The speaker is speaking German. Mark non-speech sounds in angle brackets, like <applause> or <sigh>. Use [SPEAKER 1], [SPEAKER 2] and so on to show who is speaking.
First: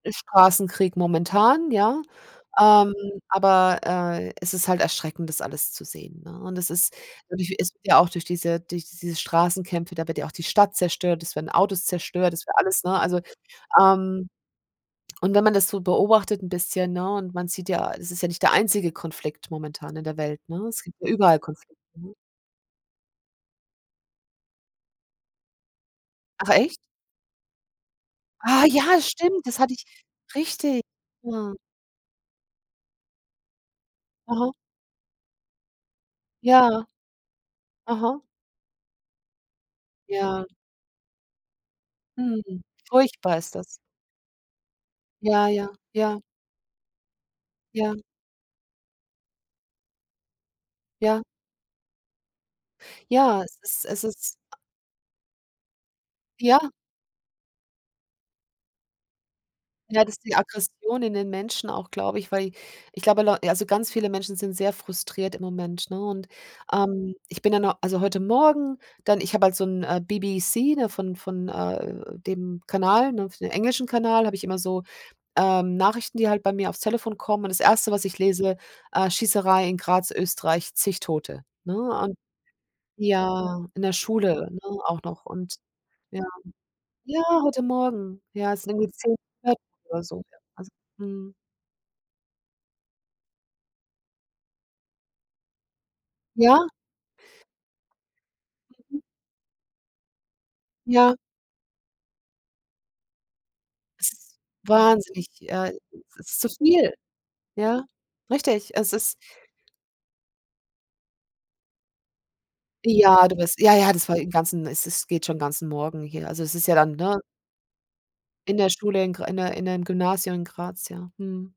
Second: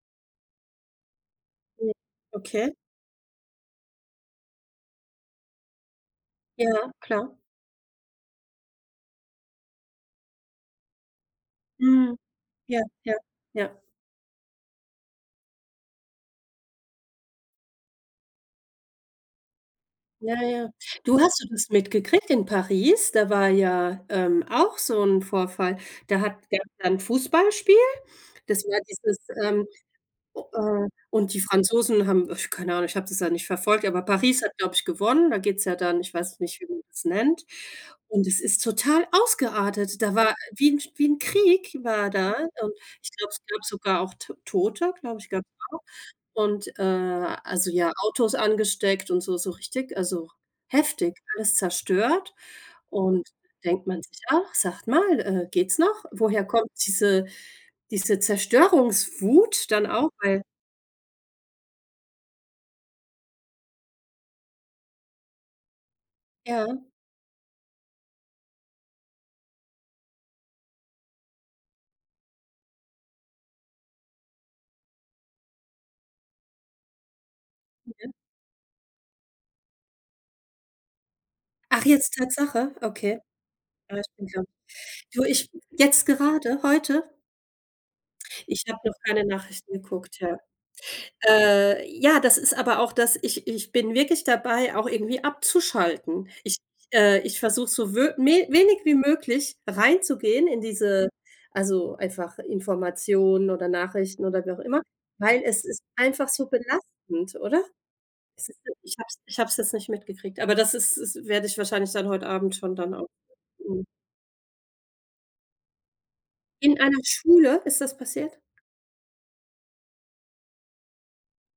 [SPEAKER 1] Ist Straßenkrieg momentan,
[SPEAKER 2] Oh,
[SPEAKER 1] ja?
[SPEAKER 2] okay.
[SPEAKER 1] Ähm, aber, äh, es ist halt erschreckend, das alles zu sehen, ne? Und das
[SPEAKER 2] Ja,
[SPEAKER 1] ist
[SPEAKER 2] klar.
[SPEAKER 1] natürlich ist ja auch durch diese durch diese Straßenkämpfe, da wird ja auch die Stadt zerstört, es werden Autos
[SPEAKER 2] Mhm,
[SPEAKER 1] zerstört, es wird
[SPEAKER 2] ja,
[SPEAKER 1] alles, ne,
[SPEAKER 2] ja,
[SPEAKER 1] also
[SPEAKER 2] ja.
[SPEAKER 1] ähm, und wenn man das so beobachtet 'n bisschen, ne, und man sieht ja, es ist ja nicht der einzige Konflikt momentan in der
[SPEAKER 2] Ja,
[SPEAKER 1] Welt, ne?
[SPEAKER 2] ja,
[SPEAKER 1] Es gibt ja
[SPEAKER 2] du,
[SPEAKER 1] überall
[SPEAKER 2] hast du das
[SPEAKER 1] Konflikte, ne?
[SPEAKER 2] mitgekriegt in Paris, da war ja, ähm, auch so 'n Vorfall, da hat
[SPEAKER 1] Ach
[SPEAKER 2] der
[SPEAKER 1] echt?
[SPEAKER 2] dann Fußballspiel, das
[SPEAKER 1] Ah,
[SPEAKER 2] war
[SPEAKER 1] ja,
[SPEAKER 2] dieses
[SPEAKER 1] stimmt. Das
[SPEAKER 2] ähm,
[SPEAKER 1] hatte ich richtig,
[SPEAKER 2] äh, und die
[SPEAKER 1] mhm.
[SPEAKER 2] Franzosen haben, äh, keine Ahnung, ich habe das ja nicht verfolgt, aber Paris
[SPEAKER 1] Mhm.
[SPEAKER 2] hat, glaube ich, gewonnen. Da geht's ja dann, ich weiß nicht, wie man
[SPEAKER 1] Ja.
[SPEAKER 2] das nennt.
[SPEAKER 1] Aha.
[SPEAKER 2] Und es ist total ausgeartet. Da war
[SPEAKER 1] Ja.
[SPEAKER 2] wie 'n wie 'n Krieg war da.
[SPEAKER 1] Hm.
[SPEAKER 2] Und ich glaube,
[SPEAKER 1] Furchtbar
[SPEAKER 2] es
[SPEAKER 1] ist
[SPEAKER 2] gab
[SPEAKER 1] das.
[SPEAKER 2] sogar auch T Tote, glaube ich, gab's
[SPEAKER 1] Ja, ja,
[SPEAKER 2] auch.
[SPEAKER 1] ja.
[SPEAKER 2] Und, äh, also, ja,
[SPEAKER 1] Ja.
[SPEAKER 2] Autos angesteckt und so so richtig also, heftig,
[SPEAKER 1] Ja.
[SPEAKER 2] alles zerstört. Und
[SPEAKER 1] Ja, es
[SPEAKER 2] denkt
[SPEAKER 1] ist
[SPEAKER 2] man
[SPEAKER 1] es
[SPEAKER 2] sich
[SPEAKER 1] ist
[SPEAKER 2] auch: „Sagt mal, äh, geht's noch?“ Woher
[SPEAKER 1] Ja.
[SPEAKER 2] kommt diese, diese Zerstörungswut dann
[SPEAKER 1] Ja,
[SPEAKER 2] auch,
[SPEAKER 1] das die
[SPEAKER 2] weil
[SPEAKER 1] Aggression in den Menschen auch, glaube ich, weil ich glaube Leu also, ganz viele Menschen sind sehr frustriert im Moment, ne? Und,
[SPEAKER 2] Ja.
[SPEAKER 1] ähm, ich bin dann also, heute Morgen dann ich habe halt so 'n, äh, BBC, ne? Von von, äh, dem Kanal, ne für den englischen Kanal habe ich immer so, ähm, Nachrichten, die halt bei mir aufs Telefon kommen. Und das 1. was
[SPEAKER 2] Okay.
[SPEAKER 1] ich lese: „Äh, Schießerei in Graz, Österreich, zig Tote“, ne,
[SPEAKER 2] Ach jetzt,
[SPEAKER 1] und
[SPEAKER 2] Tatsache? Okay.
[SPEAKER 1] ja, in der
[SPEAKER 2] Ah, stimmt, ja.
[SPEAKER 1] Schule, ne, auch
[SPEAKER 2] Du,
[SPEAKER 1] noch
[SPEAKER 2] ich
[SPEAKER 1] und
[SPEAKER 2] jetzt
[SPEAKER 1] ja.
[SPEAKER 2] gerade, heute?
[SPEAKER 1] Ja, heute Morgen, ja, es
[SPEAKER 2] Ich
[SPEAKER 1] sind
[SPEAKER 2] habe
[SPEAKER 1] irgendwie
[SPEAKER 2] noch
[SPEAKER 1] 10
[SPEAKER 2] keine
[SPEAKER 1] <unintelligible>
[SPEAKER 2] Nachrichten
[SPEAKER 1] oder
[SPEAKER 2] geguckt,
[SPEAKER 1] so
[SPEAKER 2] ja.
[SPEAKER 1] was, mhm.
[SPEAKER 2] Äh, ja, das ist aber auch das ich ich bin wirklich dabei, auch irgendwie abzuschalten. Ich
[SPEAKER 1] Ja.
[SPEAKER 2] äh, ich, versuche so, wö we wenig wie
[SPEAKER 1] Mhm.
[SPEAKER 2] möglich reinzugehen in diese,
[SPEAKER 1] Ja.
[SPEAKER 2] also, einfach Informationen oder
[SPEAKER 1] Es
[SPEAKER 2] Nachrichten
[SPEAKER 1] ist
[SPEAKER 2] oder wie auch immer,
[SPEAKER 1] wahnsinnig
[SPEAKER 2] weil es
[SPEAKER 1] äh,
[SPEAKER 2] ist
[SPEAKER 1] es
[SPEAKER 2] einfach
[SPEAKER 1] ist
[SPEAKER 2] so
[SPEAKER 1] zu viel,
[SPEAKER 2] belastend, oder?
[SPEAKER 1] ja?
[SPEAKER 2] Siehst du,
[SPEAKER 1] Richtig, es
[SPEAKER 2] ich habe
[SPEAKER 1] ist
[SPEAKER 2] es ich habe es jetzt nicht mitgekriegt, aber das ist ist werde ich wahrscheinlich dann heute Abend schon dann auch
[SPEAKER 1] Ja, du bist ja,
[SPEAKER 2] mhm.
[SPEAKER 1] ja, das war den ganzen es es geht schon ganzen Morgen hier. Also, es ist ja
[SPEAKER 2] In
[SPEAKER 1] dann,
[SPEAKER 2] einer
[SPEAKER 1] ne
[SPEAKER 2] Schule ist das passiert?
[SPEAKER 1] in der Schule in Gr in 'ner in 'nem Gymnasium in Graz ja, mhm.